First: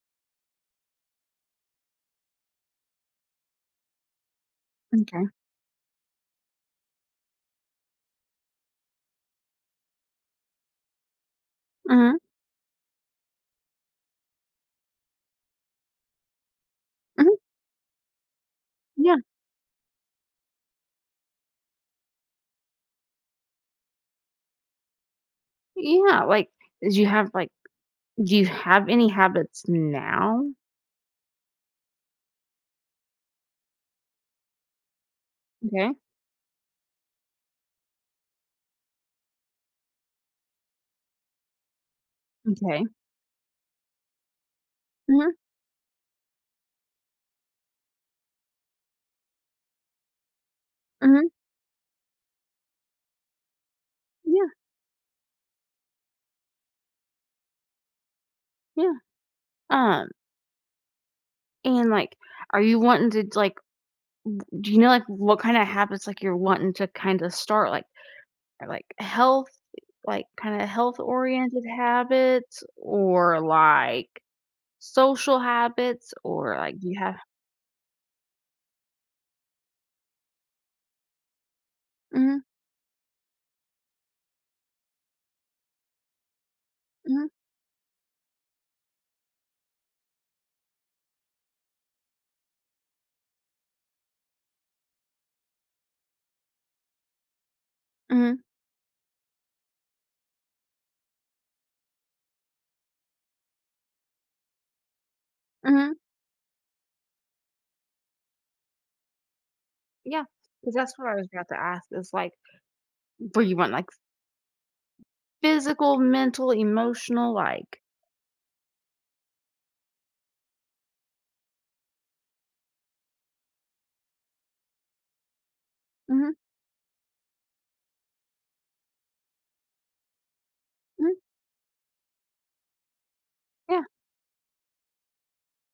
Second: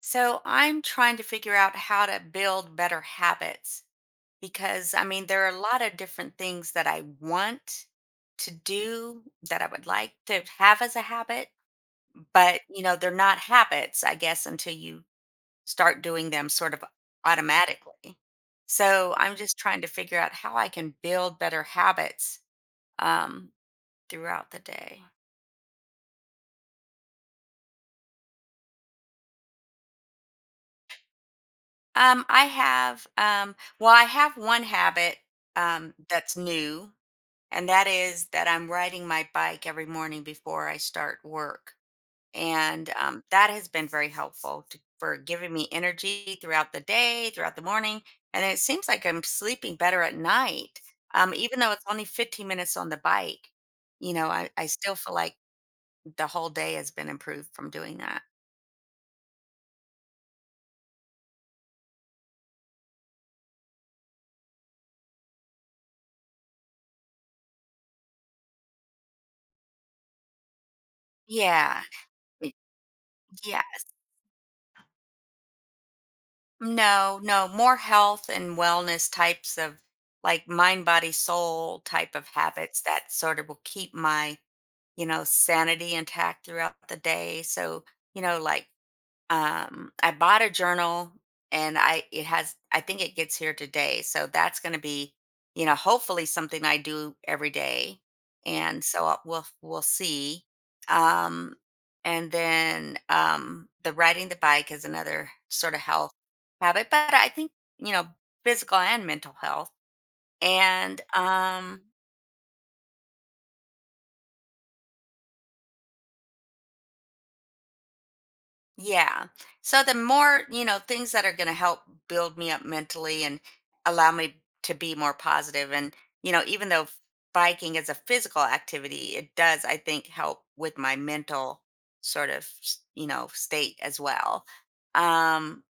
So I'm trying to figure out how to build better habits because Okay. There are a lot of different things that I want to do that I would like to have as a habit, Mhm, but you know, they're not habits, I guess, until you start doing them sort of mhm, automatically. So yeah, I'm just trying to figure out how I can build better habits um, throughout the day. yeah, like, do you have, like do you have any habits now? I have, well, I have one habit Okay, that's new and that is that I'm riding my bike every morning before I start work. okay. And that has been very helpful for Mhm, giving me energy throughout the day, throughout the morning. And it seems like I'm sleeping better at night, mhm, even though it's only 15 minutes on the bike. You know, yeah, I still feel like the whole day has been improved from doing that. yeah, um, and, like, are you wanting to, like do you know, like, what kinda habits, like, you're wanting to kinda start, like are, like, health like, kinda health-oriented Yeah. y- habits or, Yeah. like, social habits or, like, do you have No, no, more health and wellness types of like mind, body, soul type of Mhm, habits that sort of will keep my you know, sanity intact throughout the mhm, day. So, you know, like I bought a journal and I it has I think it gets here today. So that's going to be, you know, hopefully something I do every day. mhm, And so we'll see. Um and then the riding the bike is another sort of mhm, health habit, but I think, you know, physical and mental health. Because that's And what I was about to ask is, like, were you want like Physical, mental, emotional, like Yeah. So the more, you know, things that are going to help build me up mentally and allow me to be more positive and, mhm, you know, even though biking is a physical activity, it does I think help with my mhm, mental sort of, you know, state yeah. as well. Um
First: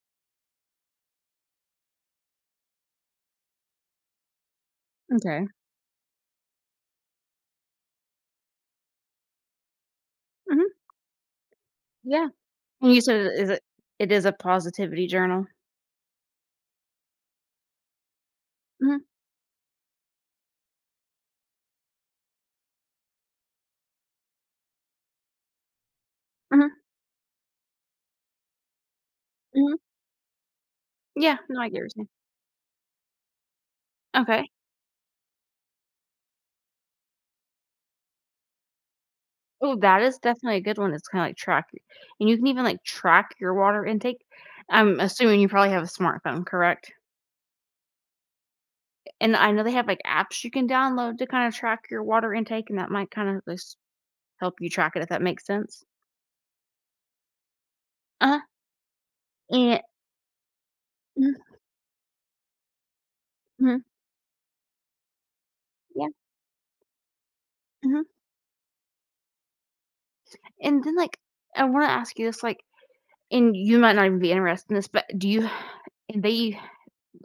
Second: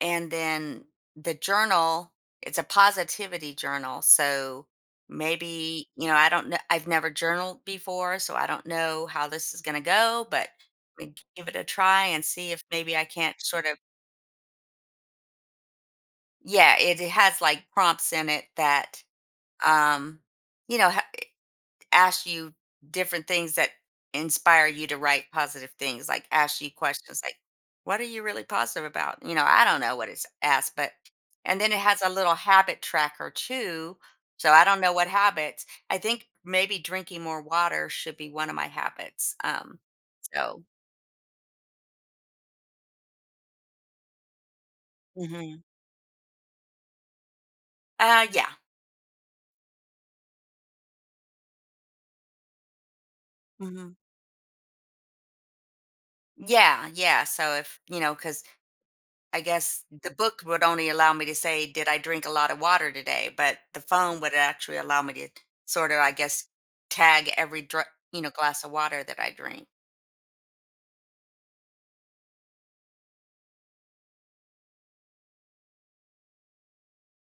and then the journal, it's a positivity journal. So Okay, maybe you know, I don't know, I've never journaled before, so I don't know how this is going to go, but Mhm, I give it a try and yeah. see if And maybe you I said can't it is it sort of. it is a positivity journal? Yeah, it has like prompts in it Mhm, that um you know ask you different things that inspire you to write positive things, like ask you mhm, questions like, what are you really positive about? You know, I mhm. don't know what it's asked, but, Yeah, no, and I then get it what you're has saying. a little habit tracker too. So Okay. I don't know what habits. I think maybe drinking more water should be one of my habits. Oh, that is definitely a So, good one, it's kinda like and you can even, like, track your water intake. I'm assuming you hmm probably have a smartphone, correct? Yeah. And I know they have, like, apps you can download to kinda track your water intake, and that might kinda just hmm help you track it, if that makes sense. yeah, yeah. So if, you know, Uh-huh. because I And guess the book would only allow me to mhm, say, did I drink a lot of water today? But mhm, the phone would actually allow me to sort of, yeah, I guess, tag every mhm. you know, glass of water that I drink. And then, like, I wanna ask you this, like and you might not even be interested in this, but do you and they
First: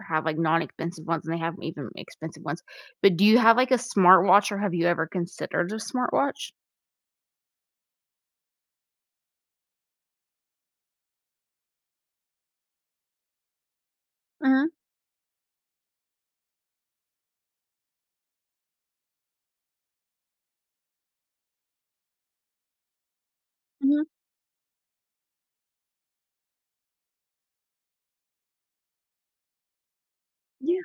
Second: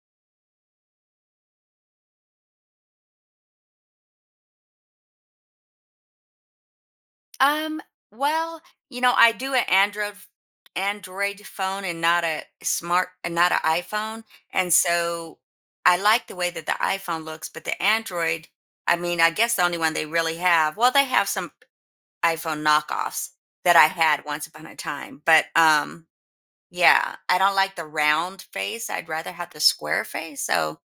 have, like, non-expensive ones, and they have even expensive ones, but do you have, like, a smartwatch, or have you ever considered a smartwatch? Um, well, you know, I do an Android phone and not a smart and not an iPhone, Mhm, and so I like the way that the iPhone looks, but the Android, I mean, I guess the only one they really have. Well, they have some iPhone knockoffs that I mhm. had once upon a time, but yeah, I don't like the round face, I'd rather have the square face, Yeah, so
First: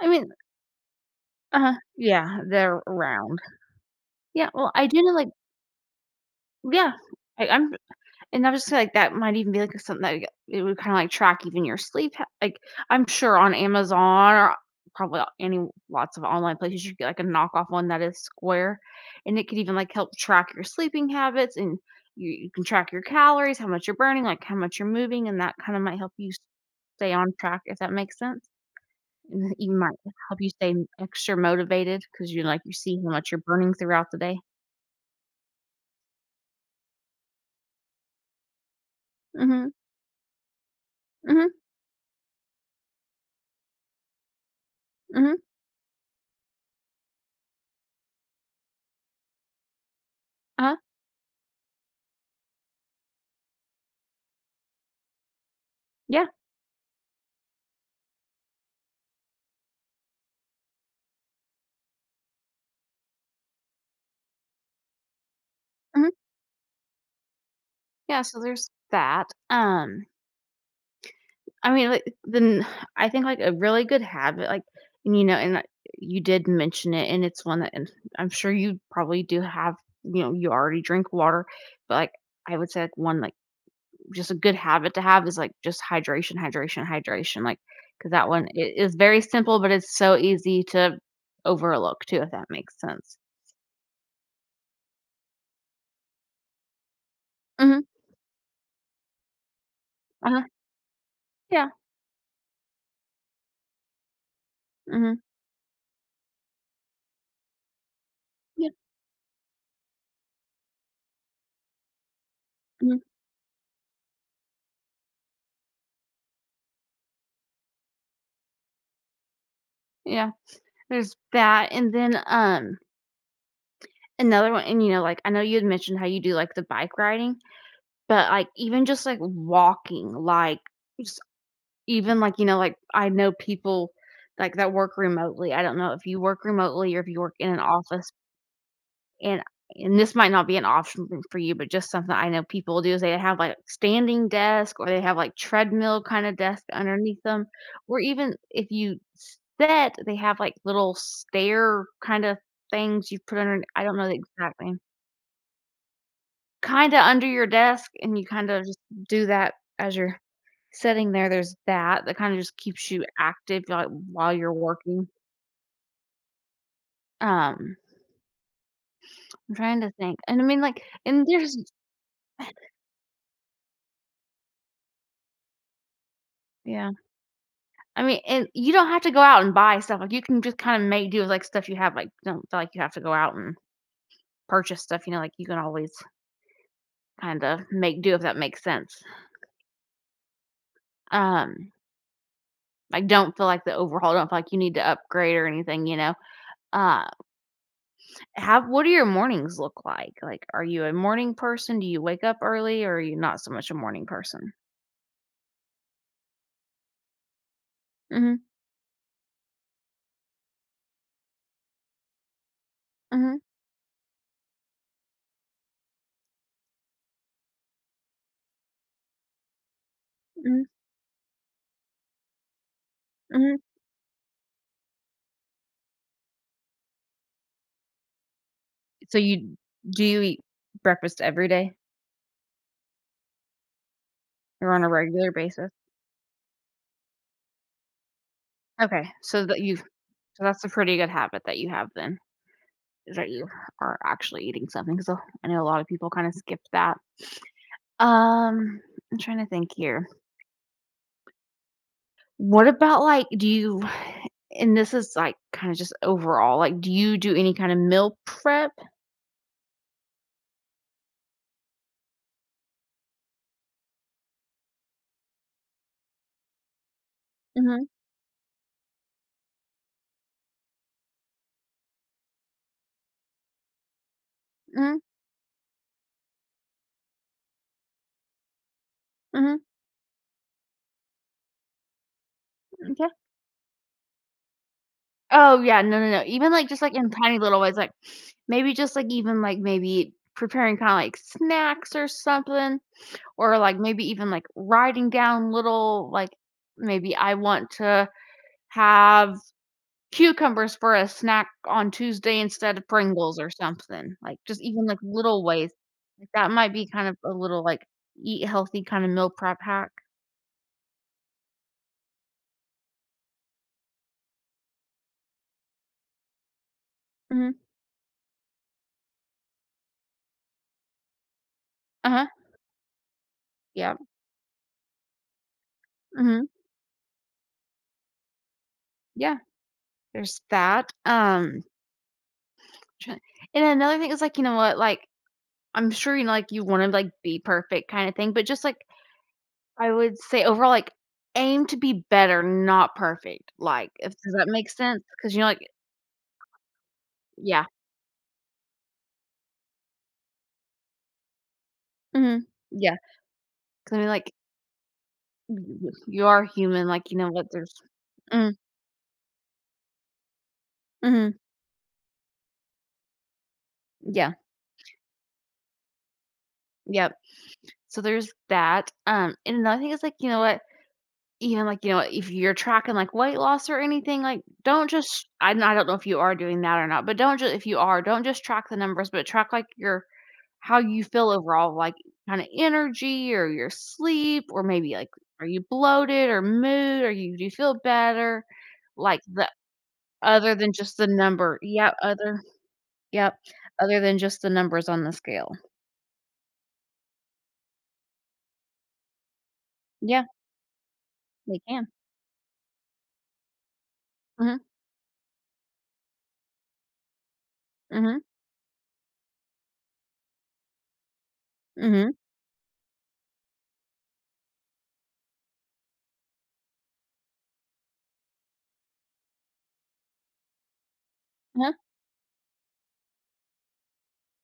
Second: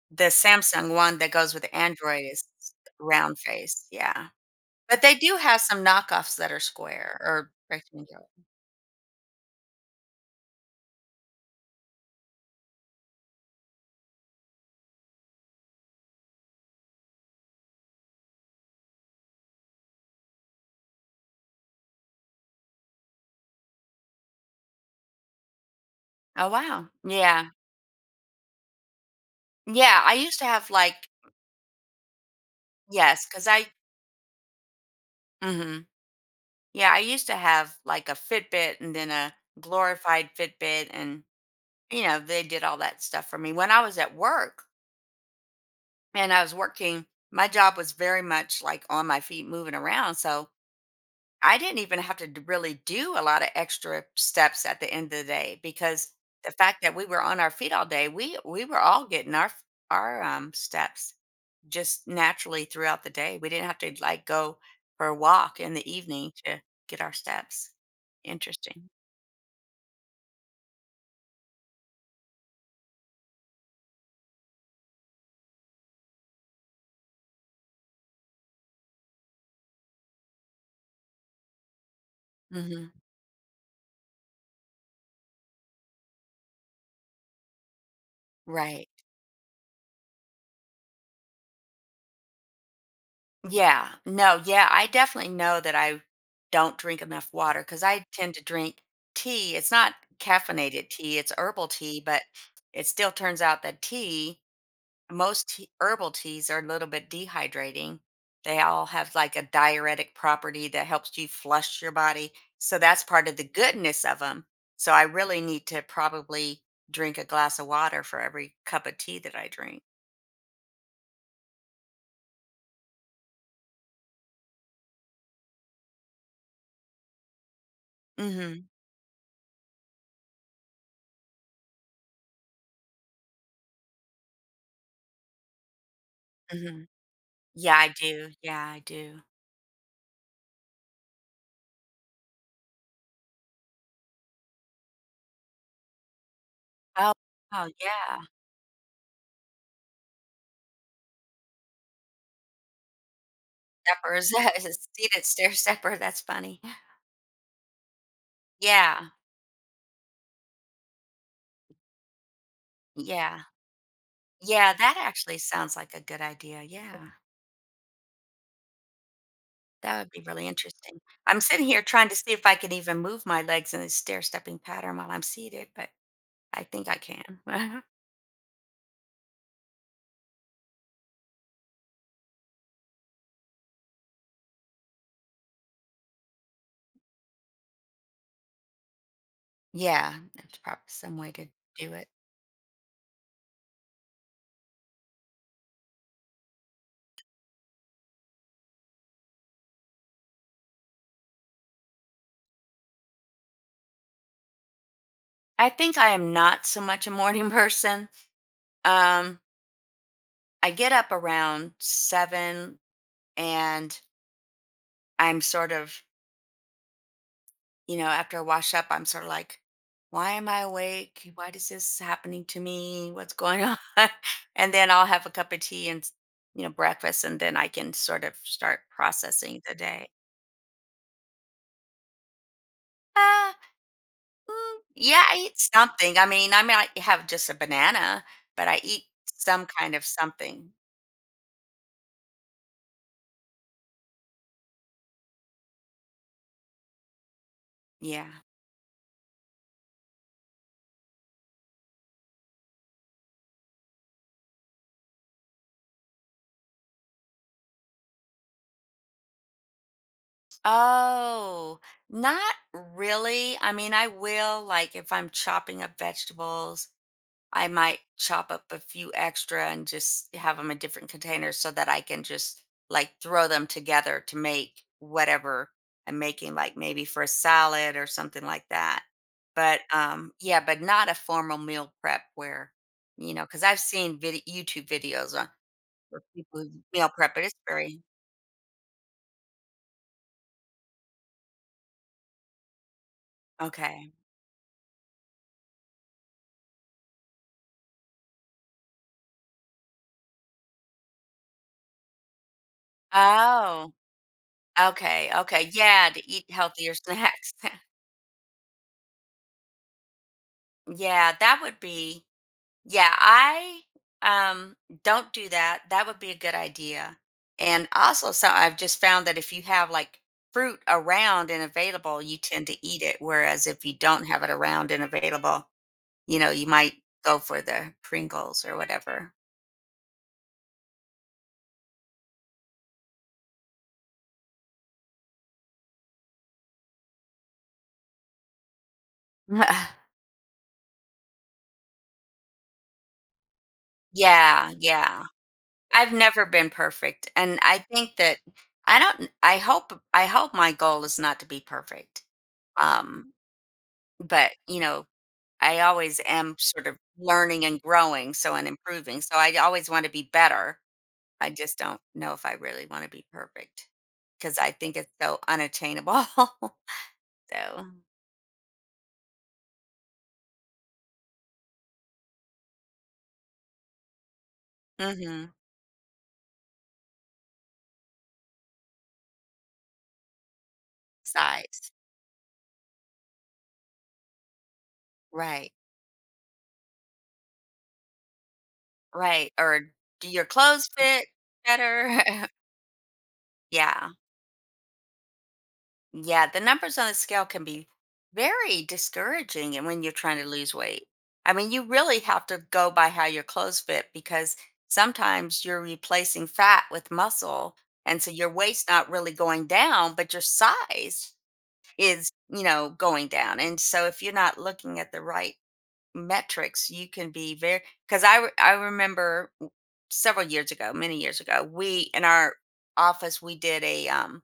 I the mean Samsung one that goes with uh-huh, Android yeah, is they're round. round face, yeah. Yeah, well, I do But know, they like do have some knockoffs that are yeah, square I or I'm rectangular. And I'm just like, that might even be like something that like, it would kinda like track even your sleep ha like, I'm sure on Amazon or probably any lots of online places you could get like a knockoff one that is square, and it could even like help track your sleeping habits and you can track your calories, how much you're burning, like how much you're moving, and that kinda might help you Oh, wow. stay on Yeah. track, if that makes sense. And it even might Yeah, I used help to you have, stay like, extra motivated because 'cause like, you see how yes, much you're because I burning throughout the day. mhm. Yeah, I used to have, like, a Fitbit and then a Mhm, glorified Fitbit and, mhm, you know, they did all that stuff for me. When I was at work mhm, and I was working, my job was very much, like, on my feet moving around, so uh-huh, I didn't even have to d really do a lot of extra steps at the end of the day because yeah, the fact that we were on our feet all day, we were all getting our f our, steps just naturally throughout the day. We didn't have to, like, go for a walk in the mhm. evening to get our steps. Yeah, so there's Interesting. that. I mean, like, then I think, like, a really good habit, like, and, you know, and, like, you did mention it, and it's one that and I'm sure you probably do have you know, you already drink water, but, like, I would say, Mhm. like, one, like, just a good habit to have is, like, just hydration, hydration, hydration, Like because that one it Right. is very simple, but it's so easy to overlook too, if that makes sense. Yeah. No, yeah, I definitely know that I don't drink enough water Mhm. because I tend to drink tea. It's not Uh-huh. caffeinated tea, it's herbal Yeah. tea, but it still turns out that tea Mhm. most tea, herbal teas are a little bit dehydrating. They Yeah. all have like a diuretic property that helps you flush your body. So Mhm. that's part of the goodness of them. So I really need to probably drink a glass of water for every cup of tea that I drink. Yeah. There's that, and then, Another one and, you know, like, I know you had mentioned how you do, like, the bike riding, but, like, hmm even just, like, walking, like, just even, like, you know, like, I know people, like, that work remotely. I don't know if you work hmm remotely or if you work in an Yeah, I office, do. Yeah, I do. and and this might not be an option f for you, but just something I know people do is they have, like, standing desk or they have, like, treadmill kinda desk Oh, underneath them, oh or yeah. even if you sit, they have, like, little stair kinda things you put under I don't know the Peppers. exact name. Seated stair stepper. That's funny. Kinda under your desk, and you kinda just Yeah. do that as you're sitting there, there's that, that kinda just keeps you Yeah. active, like, while you're Yeah. That working. actually sounds like a good idea. Yeah. Um, I'm trying to That would think, be and I really mean, like interesting. and I'm there's sitting here trying to see if I can even move my legs in a stair stepping pattern while I'm seated, but I think yeah. I can. I mean, and you don't have to go out and buy stuff, like, you can just kinda make do with, like, stuff you have, like, don't feel like you have to go out and purchase stuff, you know, like, you can always kinda make do, if that makes sense. Yeah, that's probably some way to Um, do it. like, don't feel like the overhaul, don't feel like you need to upgrade or anything, you know? Um How what do your mornings look like? Like, are you a morning person? Do you wake up early, or are you not so much a morning person? I think I am not so much a morning person. Mhm, Um, I get up around seven mhm, and I'm sort of, you know, after I wash up, I'm sort of like, why am I mhm, awake? Why is this happening to me? What's mhm. going on? And then I'll have a cup of tea and, you know, breakfast, and then I can sort of start So you processing the Do day. you eat breakfast every day Uh, or mm, on a yeah, regular I eat basis? something. I mean, I might have just a banana, but I Okay, eat some kind of so that's a something. pretty good habit that you have then, is that you are actually eating something? So I know a lot of people kinda skip that. Yeah. Um, I'm trying to think here. What about, like, do you and this is, like, kinda just overall, like, do you do any kind of meal prep? Oh, not really. I mean, I will, like, if I'm chopping up vegetables, I Mhm, might chop up a few extra and just have them in different containers so that I can just like throw them together to make mhm. whatever I'm making, like maybe for a salad or something like that. Mhm, But yeah, but not a formal meal prep where, m'kay. you know, because I've seen video YouTube videos on Oh, yeah, no, no, no, where even, people like, who just, like, meal in prep, tiny but it's little ways, like, very maybe just, like, even, like, maybe preparing kinda, like, snacks or something, or, like, maybe okay. even, like, writing down little, like, maybe I want to have cucumbers for a snack on Tuesday instead of Pringles or Oh, something, like, just even, like, okay, little okay, ways. yeah, to Like, eat that might be healthier kind of a snacks. little, like, eat healthy kinda meal prep hack. Yeah, that would be, yeah, I um don't do that. That would be a good idea. Mhm. And also, so I've just found that if you have like fruit around and available, Uh-huh. you tend to eat it. Whereas if you Yeah. don't have it around and available, you Mhm. know, you might go for the Pringles or whatever. Yeah, there's that, Try and another thing is, like, you know what, like, I'm sure, you know, like, you wanna, like, be perfect kinda thing, but just, like, I would say overall, like, aim to be better, not perfect, like, if does that make Yeah, sense? yeah. Because you know, like I've never been perfect. And yeah. I think that I don't, I hope my goal is not to be perfect. Mhm. Because Um, I mean, like, but you know, y I y always you are am sort human, of like, you know what, learning there's and growing, mm, so and improving, so I always wanna be better. mhm, I just don't know if I really wanna be perfect yeah, because I think it's so unattainable. yep. So So there's that, and another thing is, like, you know what, Even, like, you know, if you're tracking, like, weight loss or anything, like, don't just mhm, I don't know if you are doing that or not, but don't just. If you are, don't just track the numbers, but track, like, your how you feel overall, size. like, kinda energy or your sleep or maybe, like, are you Right, bloated or mood or you do you feel better? Like, the right, or do your other than clothes just the fit number yeah, better? other yep, other Yeah. than just the numbers on the scale. Yeah, the numbers on the scale can be very discouraging and when you're Yeah, trying to lose weight. I they mean, you can. really have to go by how your clothes fit because Mhm, sometimes you're replacing fat with muscle. mhm, And so your weight's not really going down, but your size mhm, is, you know, going down. And so if you're not looking at the right metrics, you can be very, because I remember several years ago, many years ago, uh-huh, we in our office, we did a,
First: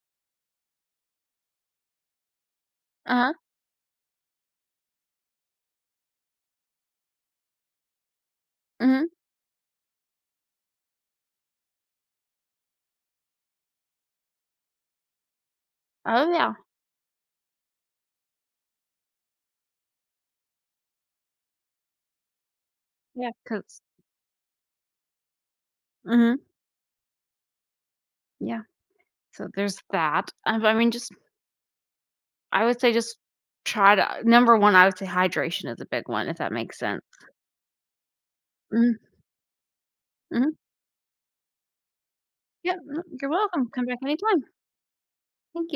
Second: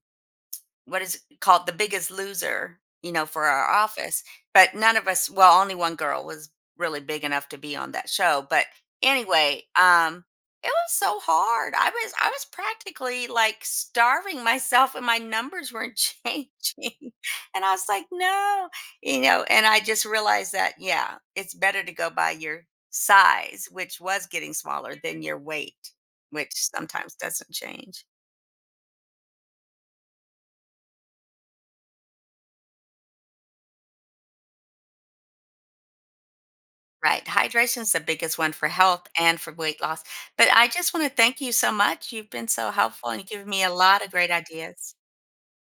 what is called The Biggest Loser, you know, uh-huh, for our office, but none of us well, only one girl was really big enough to be on that show, but mhm. anyway, it was so hard. I was practically, like, starving myself and my numbers weren't Oh, yeah, changing, and I was like, "No," you know, and I just realized that, yeah, it's better to go by your Yeah, yeah, size, 'cause which was getting smaller, than your weight, mhm, which sometimes doesn't change. yeah. So there's that. I mean, just I would say just try to number 1, I would say hydration is a big one, if that makes sense. Right. Hydration is the biggest one for Mhm, health and for weight loss. But mhm. I just want to thank you so much. You've been so Yep, no, helpful and you've you're given me welcome. a Come back lot of great anytime. ideas. Thank